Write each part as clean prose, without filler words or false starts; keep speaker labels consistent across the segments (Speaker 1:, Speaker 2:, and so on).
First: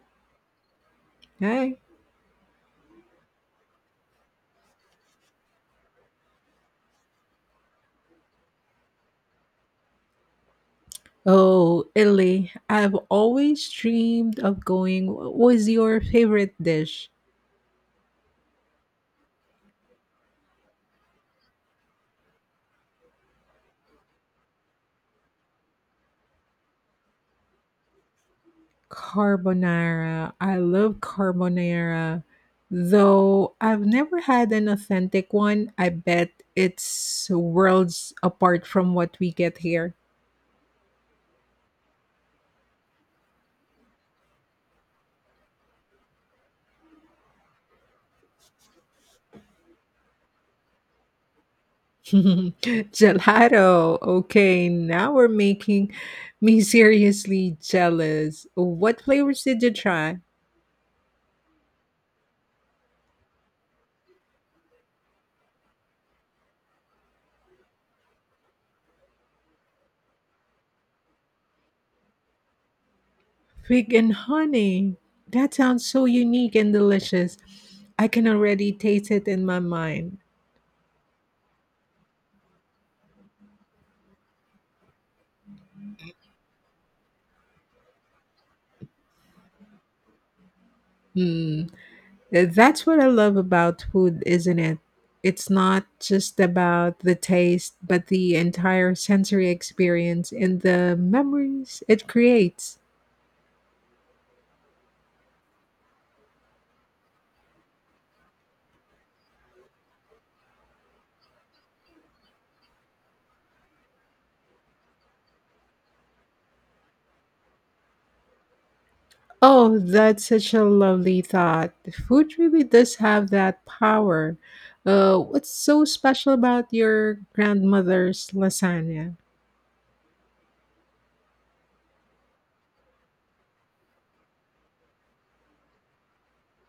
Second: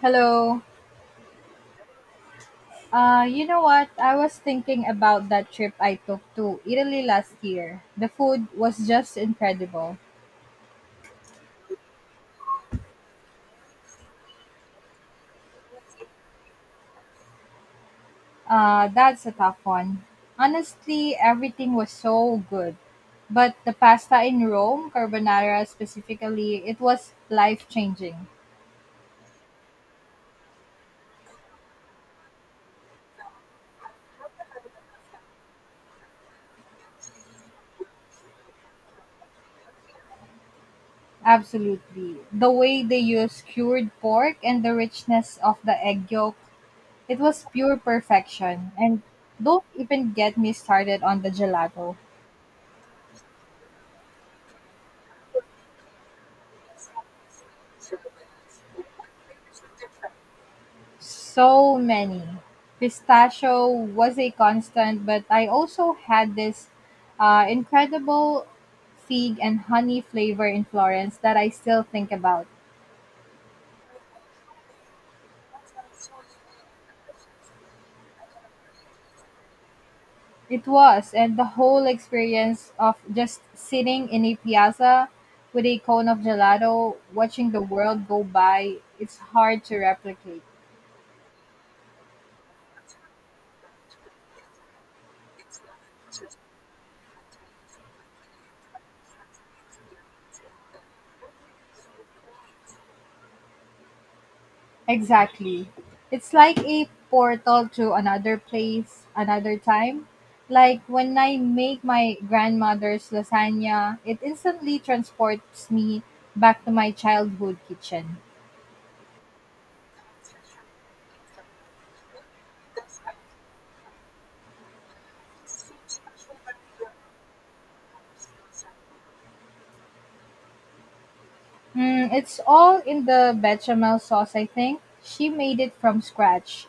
Speaker 1: Hello.
Speaker 2: Okay.
Speaker 1: You know what? I was thinking about that trip I took to Italy last year. The food was just incredible.
Speaker 2: Oh, Italy. I've always dreamed of going. What was your favorite dish?
Speaker 1: That's a tough one. Honestly, everything was so good. But the pasta in Rome, carbonara specifically, it was life changing.
Speaker 2: Carbonara. I love carbonara. Though I've never had an authentic one, I bet it's worlds apart from what we get here.
Speaker 1: Absolutely. The way they use cured pork and the richness of the egg yolk, it was pure perfection. And don't even get me started on the gelato.
Speaker 2: Gelato. Okay, now we're making me seriously jealous. What flavors did you try?
Speaker 1: So many. Pistachio was a constant, but I also had this incredible fig and honey flavor in Florence that I still think about.
Speaker 2: Fig and honey. That sounds so unique and delicious. I can already taste it in my mind.
Speaker 1: It was, and the whole experience of just sitting in a piazza with a cone of gelato, watching the world go by, it's hard to replicate.
Speaker 2: Hmm. That's what I love about food, isn't it? It's not just about the taste, but the entire sensory experience and the memories it creates.
Speaker 1: Exactly. It's like a portal to another place, another time. Like when I make my grandmother's lasagna, it instantly transports me back to my childhood kitchen.
Speaker 2: Oh, that's such a lovely thought. Food really does have that power. What's so special about your grandmother's lasagna?
Speaker 1: Mm, it's all in the bechamel sauce, I think. She made it from scratch,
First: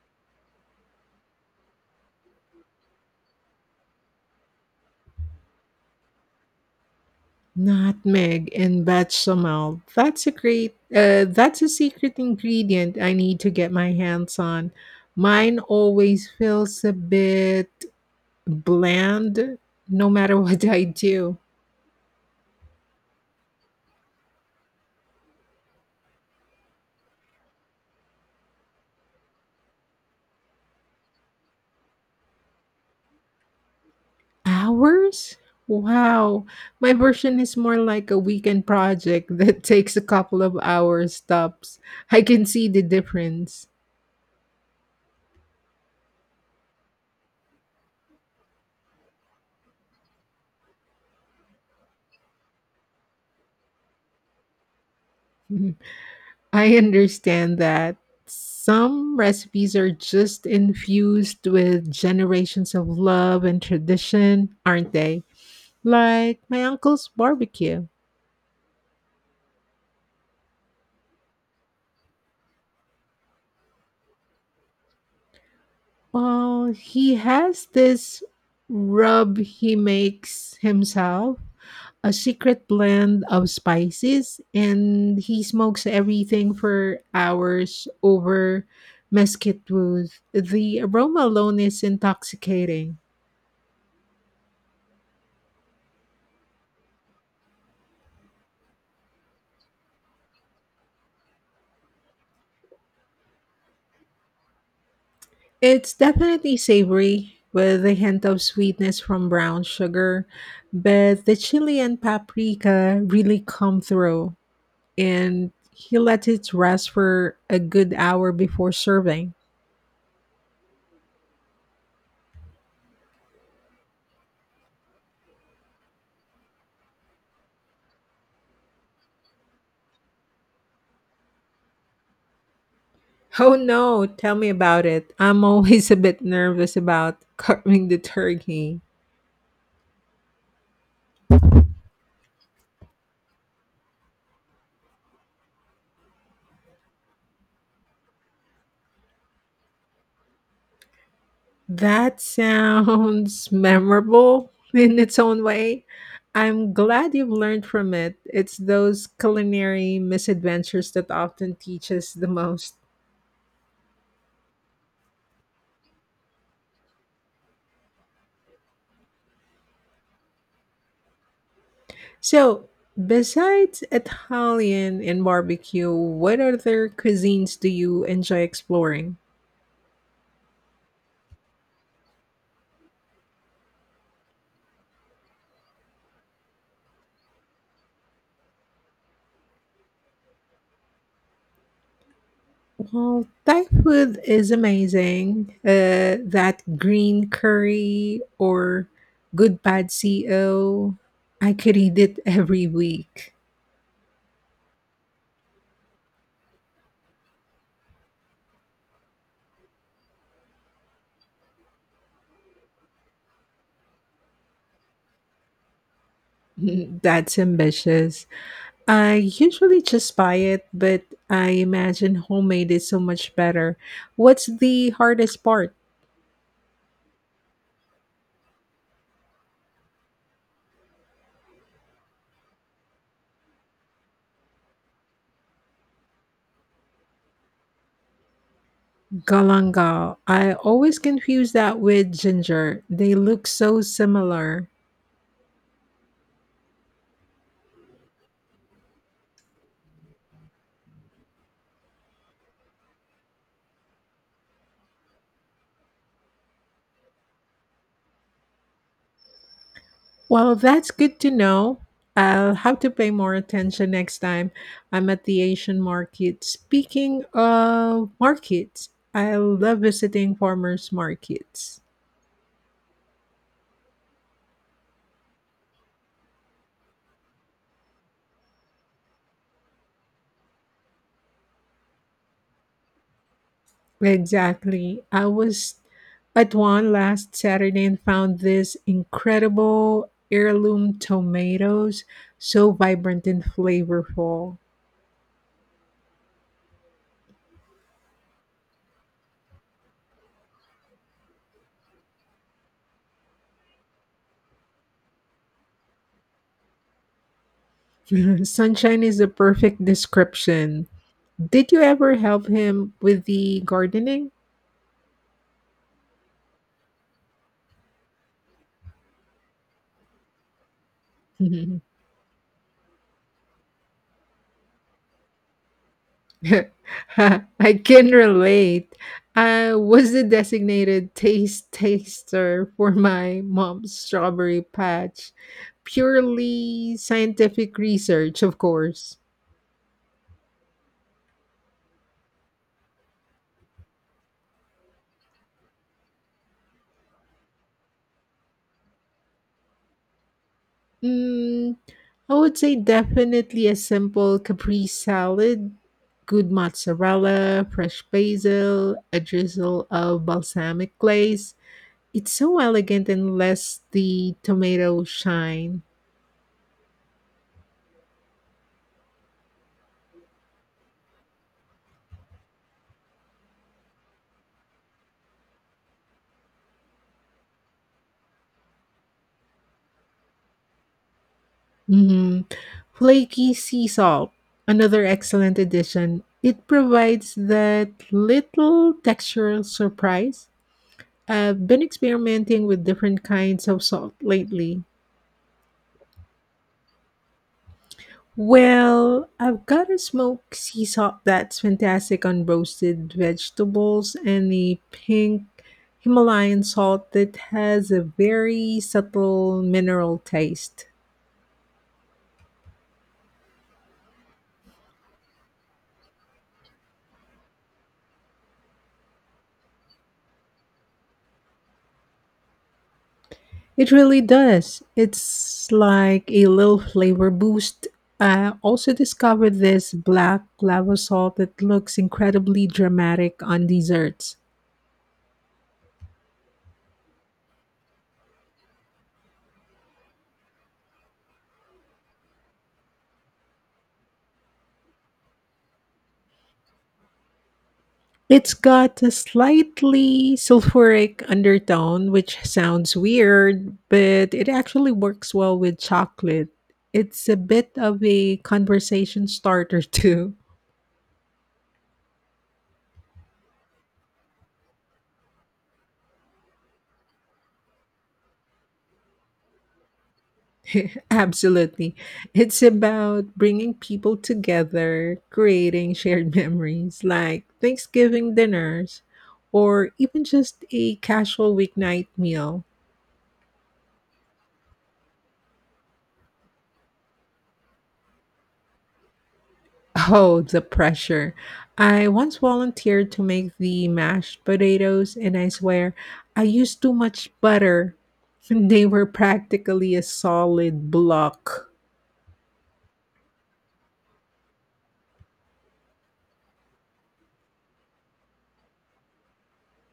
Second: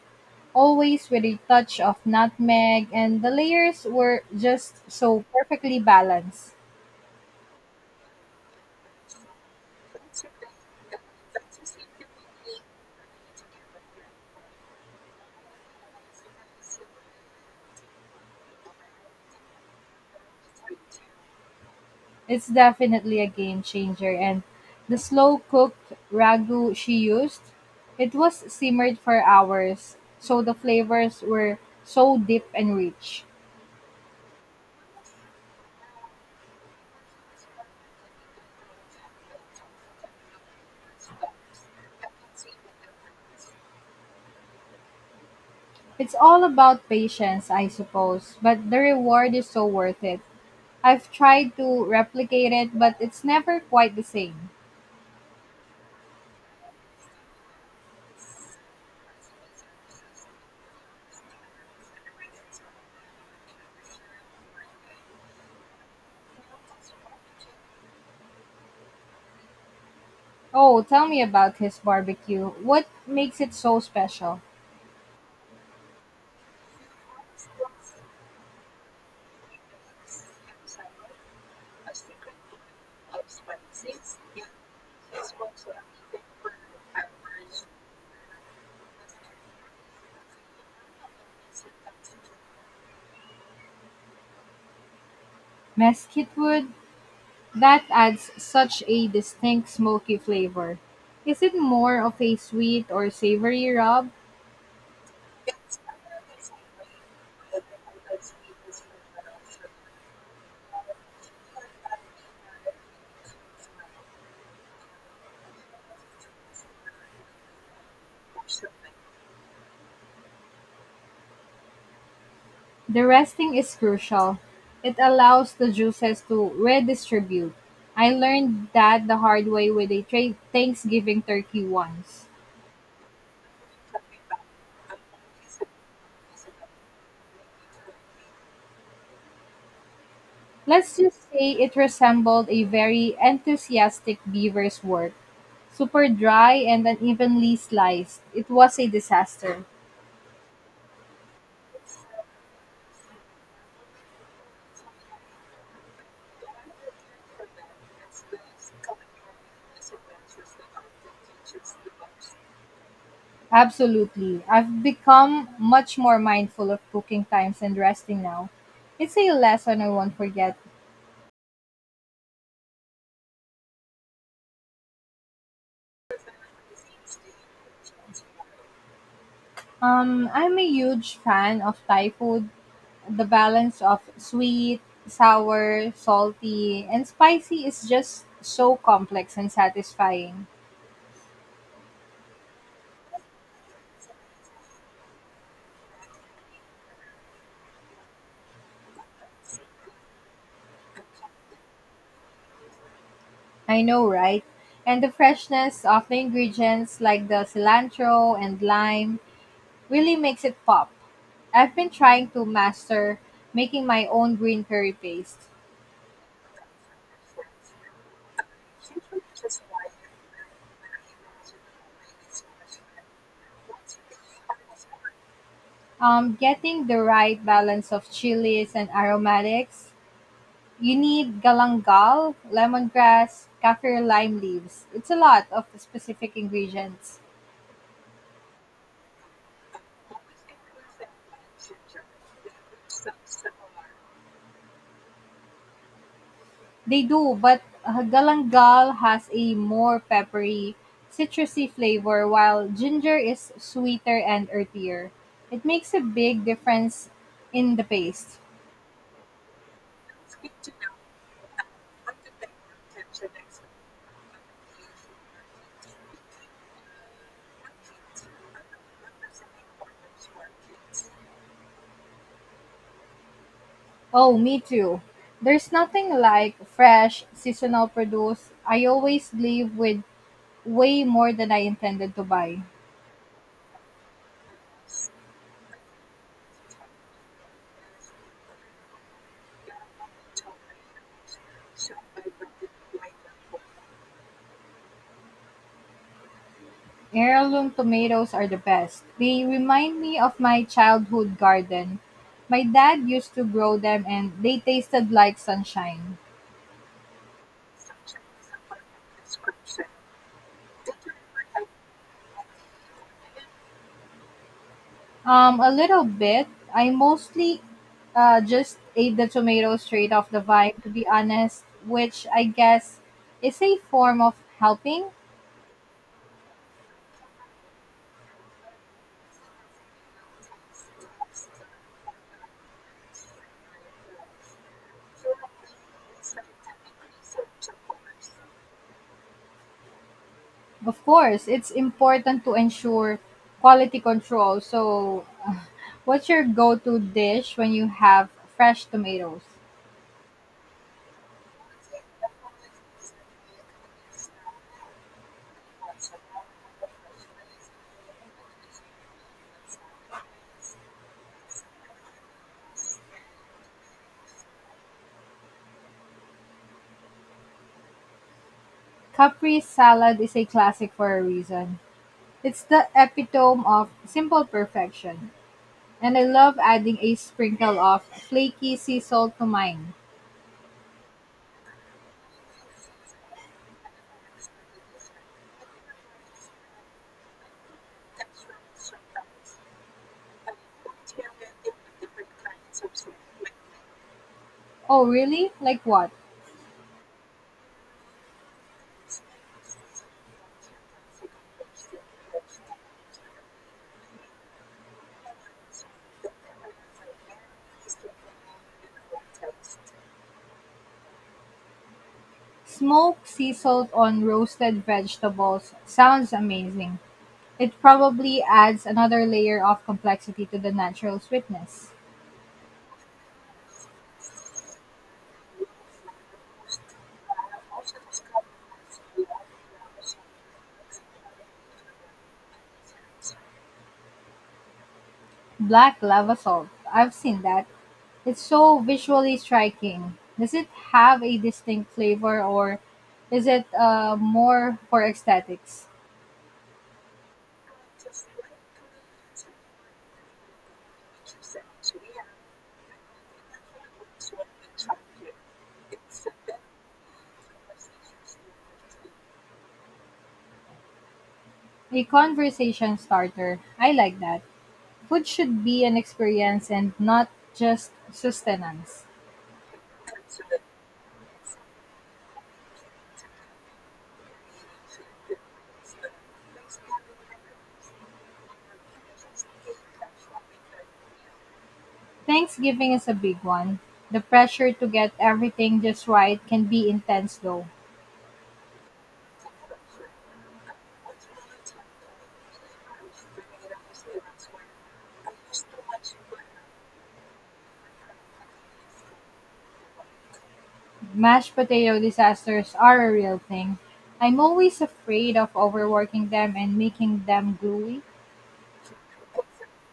Speaker 1: always with a touch of nutmeg, and the layers were just so perfectly balanced.
Speaker 2: Nutmeg and bechamel. That's a great. That's a secret ingredient I need to get my hands on. Mine always feels a bit bland, no matter what I do.
Speaker 1: It's definitely a game changer, and the slow cooked ragu she used, it was simmered for hours, so the flavors were so deep and rich.
Speaker 2: Hours? Wow. My version is more like a weekend project that takes a couple of hours tops. I can see the difference.
Speaker 1: It's all about patience, I suppose, but the reward is so worth it. I've tried to replicate it, but it's never quite the same.
Speaker 2: I understand that some recipes are just infused with generations of love and tradition, aren't they? Like my uncle's barbecue.
Speaker 1: Oh, tell me about his barbecue. What makes it so special?
Speaker 2: Well, he has this rub he makes himself, a secret blend of spices, and he smokes everything for hours over mesquite wood. The aroma alone is intoxicating.
Speaker 1: Mesquite wood? That adds such a distinct smoky flavor. Is it more of a sweet or savory rub?
Speaker 2: It's definitely savory with a hint of sweetness from brown sugar, but the chili and paprika really come through, and he let it rest for a good hour before serving.
Speaker 1: The resting is crucial. It allows the juices to redistribute. I learned that the hard way with a Thanksgiving turkey once.
Speaker 2: Oh no, tell me about it. I'm always a bit nervous about carving the turkey.
Speaker 1: Let's just say it resembled a very enthusiastic beaver's work, super dry and unevenly sliced. It was a disaster.
Speaker 2: That sounds memorable in its own way. I'm glad you've learned from it. It's those culinary misadventures that often teach us the most.
Speaker 1: Absolutely. I've become much more mindful of cooking times and resting now. It's a lesson I won't forget.
Speaker 2: So, besides Italian and barbecue, what other cuisines do you enjoy exploring?
Speaker 1: I'm a huge fan of Thai food. The balance of sweet, sour, salty, and spicy is just so complex and satisfying.
Speaker 2: Well, Thai food is amazing. That green curry or good pad CO, I could eat it every week.
Speaker 1: I know, right? And the freshness of the ingredients like the cilantro and lime really makes it pop. I've been trying to master making my own green curry paste.
Speaker 2: That's ambitious. I usually just buy it, but I imagine homemade is so much better. What's the hardest part?
Speaker 1: Getting the right balance of chilies and aromatics. You need galangal, lemongrass, kaffir lime leaves. It's a lot of specific ingredients.
Speaker 2: Galanga. I always confuse that with ginger. They look so similar.
Speaker 1: They do, but galangal has a more peppery, citrusy flavor while ginger is sweeter and earthier. It makes a big difference in the paste.
Speaker 2: Well, that's good to know. I'll have to pay more attention next time I'm at the Asian market. Speaking of markets, I love visiting farmers markets.
Speaker 1: Oh, me too. There's nothing like fresh seasonal produce. I always leave with way more than I intended to buy.
Speaker 2: Exactly. I was at one last Saturday and found this incredible heirloom tomatoes, so vibrant and flavorful.
Speaker 1: Heirloom tomatoes are the best. They remind me of my childhood garden. My dad used to grow them and they tasted like sunshine.
Speaker 2: Sunshine is the perfect description. Did you ever help him with the gardening?
Speaker 1: A little bit. I mostly just ate the tomatoes straight off the vine, to be honest, which I guess is a form of helping.
Speaker 2: I can relate. I was the designated taste taster for my mom's strawberry patch. Purely scientific research, of course.
Speaker 1: Of course, it's important to ensure quality control. So what's your go-to dish when you have fresh tomatoes?
Speaker 2: Mm, I would say definitely a simple Capri salad, good mozzarella, fresh basil, a drizzle of balsamic glaze. It's so elegant and lets the tomato shine.
Speaker 1: Capri salad is a classic for a reason. It's the epitome of simple perfection. And I love adding a sprinkle of flaky sea salt to mine.
Speaker 2: Hmm. Flaky sea salt, another excellent addition. It provides that little textural surprise. I've been experimenting with different kinds of salt lately.
Speaker 1: Oh, really? Like what?
Speaker 2: Well, I've got a smoked sea salt that's fantastic on roasted vegetables and a pink Himalayan salt that has a very subtle mineral taste.
Speaker 1: Smoked sea salt on roasted vegetables sounds amazing. It probably adds another layer of complexity to the natural sweetness.
Speaker 2: It really does. It's like a little flavor boost. I also discovered this black lava salt that looks incredibly dramatic on desserts.
Speaker 1: Black lava salt. I've seen that. It's so visually striking. Does it have a distinct flavor or is it more for aesthetics?
Speaker 2: It's got a slightly sulfuric undertone, which sounds weird, but it actually works well with chocolate. It's a bit of a conversation starter, too.
Speaker 1: A conversation starter. I like that. Food should be an experience and not just sustenance.
Speaker 2: Absolutely. It's about bringing people together, creating shared memories like Thanksgiving dinners, or even just a casual weeknight meal.
Speaker 1: Thanksgiving is a big one. The pressure to get everything just right can be intense though.
Speaker 2: Oh, the pressure. I once volunteered to make the mashed potatoes, and I swear I used too much butter. They were practically a solid
Speaker 1: Mashed
Speaker 2: block.
Speaker 1: potato disasters are a real thing. I'm always afraid of overworking them and making them gluey.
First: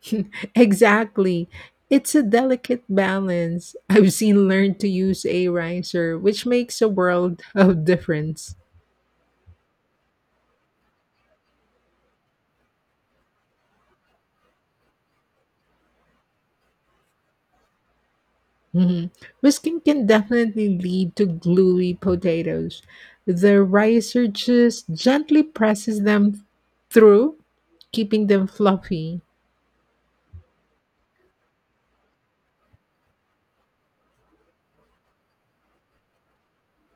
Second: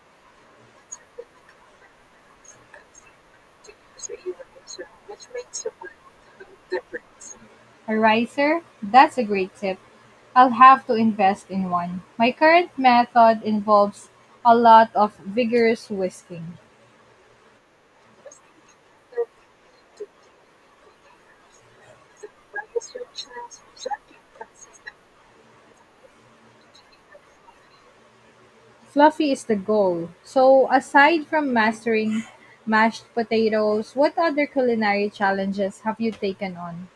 Speaker 2: Exactly. It's a delicate balance. I've seen learn to use a riser, which makes a world of
Speaker 1: A
Speaker 2: difference.
Speaker 1: riser? That's a great tip. I'll have to invest in one. My current method involves a lot of vigorous whisking.
Speaker 2: Mhm. Whisking can definitely lead to gluey potatoes. The ricer just gently presses them through, keeping them fluffy.
Speaker 1: Fluffy is the goal. So, aside from mastering mashed potatoes, what other culinary challenges have you taken on?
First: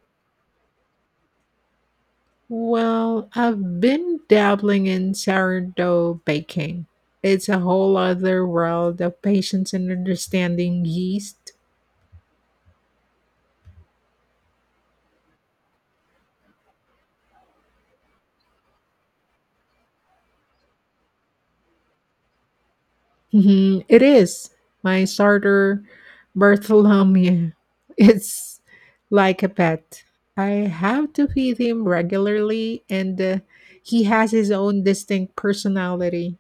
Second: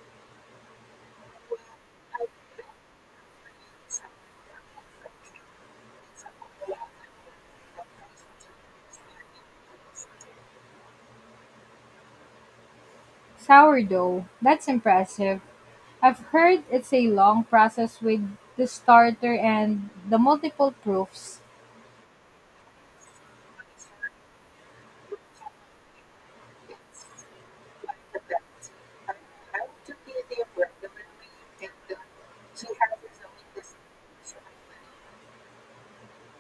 Speaker 2: Well, I've been dabbling in sourdough baking. It's a whole other world of patience and understanding yeast.
Speaker 1: Sourdough. That's impressive. I've heard it's a long process with the starter and the multiple proofs.
Speaker 2: Mhm, it is. My starter, Bartholomew, it's like a pet. I have to feed him regularly, and he has his own distinct personality.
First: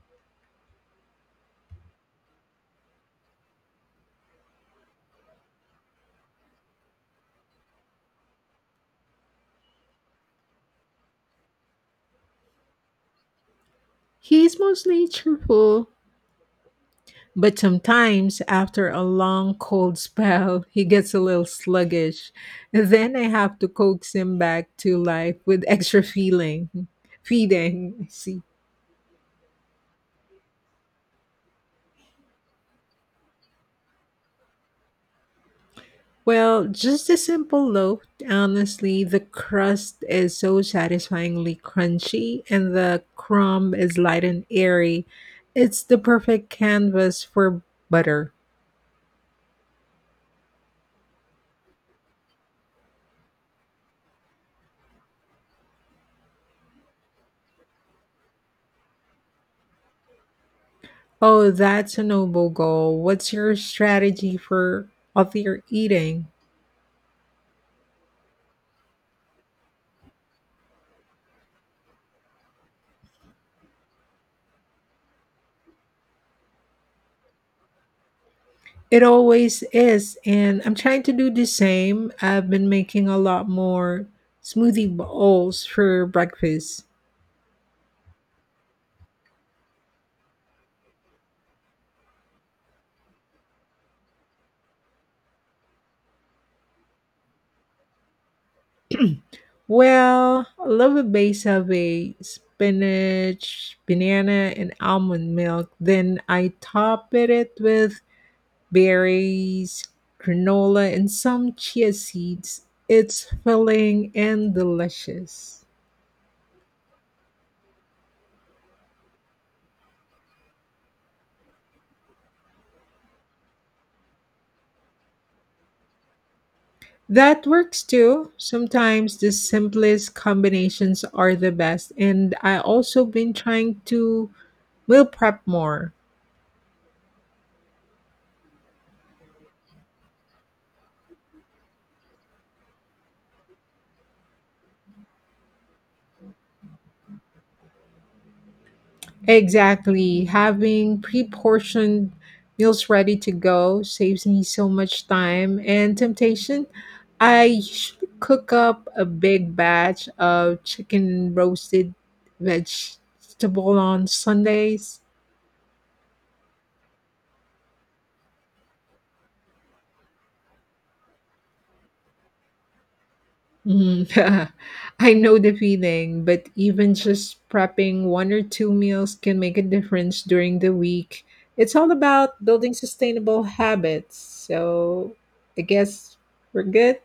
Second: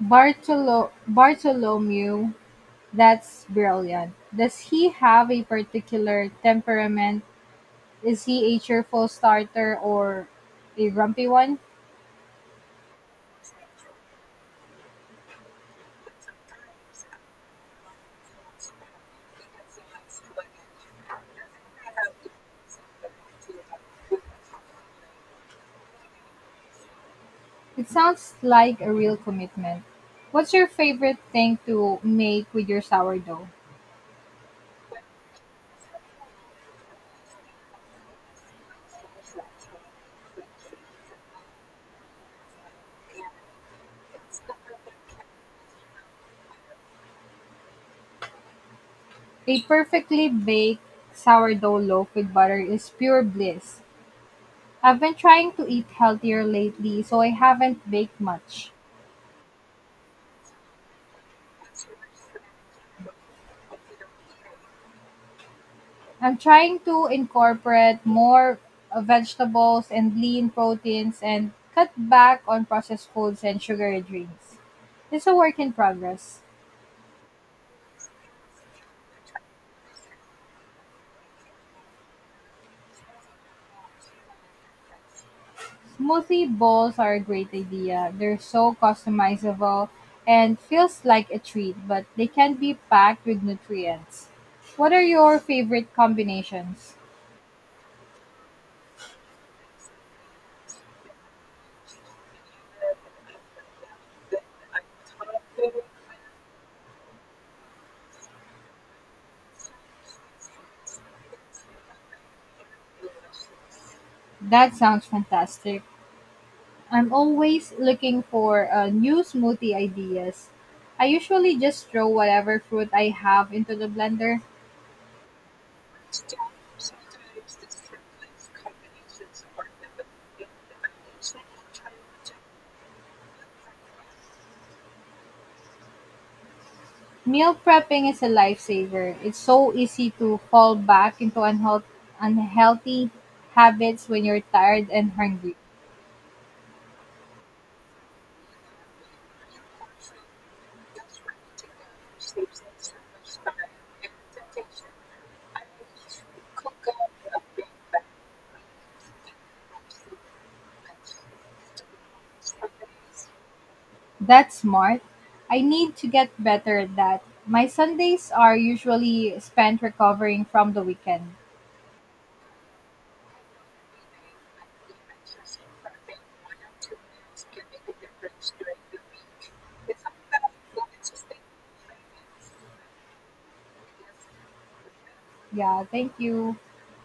Speaker 1: Bartholomew. That's brilliant. Does he have a particular temperament? Is he a cheerful starter or a grumpy one?
Speaker 2: He's mostly cheerful, but sometimes after a long cold spell, he gets a little sluggish. Then I have to coax him back to life with extra
Speaker 1: It
Speaker 2: feeding. I
Speaker 1: sounds
Speaker 2: see.
Speaker 1: like a real commitment. What's your favorite thing to make with your sourdough?
Speaker 2: Well, just a simple loaf. Honestly, the crust is so satisfyingly crunchy and the crumb is light and airy. It's the perfect canvas for butter.
Speaker 1: A perfectly baked sourdough loaf with butter is pure bliss. I've been trying to eat healthier lately, so I haven't baked much.
Speaker 2: Oh, that's a noble goal. What's your strategy for healthier eating?
Speaker 1: I'm trying to incorporate more vegetables and lean proteins and cut back on processed foods and sugary drinks. It's a work in progress.
Speaker 2: It always is, and I'm trying to do the same. I've been making a lot more smoothie bowls for
Speaker 1: Smoothie
Speaker 2: breakfast.
Speaker 1: bowls are a great idea. They're so customizable and feels like a treat, but they can be packed with nutrients. What are your favorite combinations?
Speaker 2: Well, I love a base of a spinach, banana, and almond milk. Then I top it with berries, granola, and some chia seeds. It's filling and
Speaker 1: That sounds
Speaker 2: delicious.
Speaker 1: fantastic. I'm always looking for new smoothie ideas. I usually just throw whatever fruit I have into the blender.
Speaker 2: That works too. Sometimes the simplest combinations are the best. And I also been trying to meal prep more.
Speaker 1: Meal prepping is a lifesaver. It's so easy to fall back into unhealthy habits when you're tired and hungry.
Speaker 2: Exactly. Having pre-portioned meals ready to go saves me so much time and temptation. I should cook up a big batch of chicken roasted vegetable on
Speaker 1: That's
Speaker 2: Sundays.
Speaker 1: smart. I need to get better at that. My Sundays are usually spent recovering from the weekend.
Speaker 2: Mm. I know the feeling, but even just prepping one or two meals can make a difference during the week. It's all about building sustainable habits. So I
Speaker 1: Yeah, thank
Speaker 2: guess
Speaker 1: you.
Speaker 2: we're good.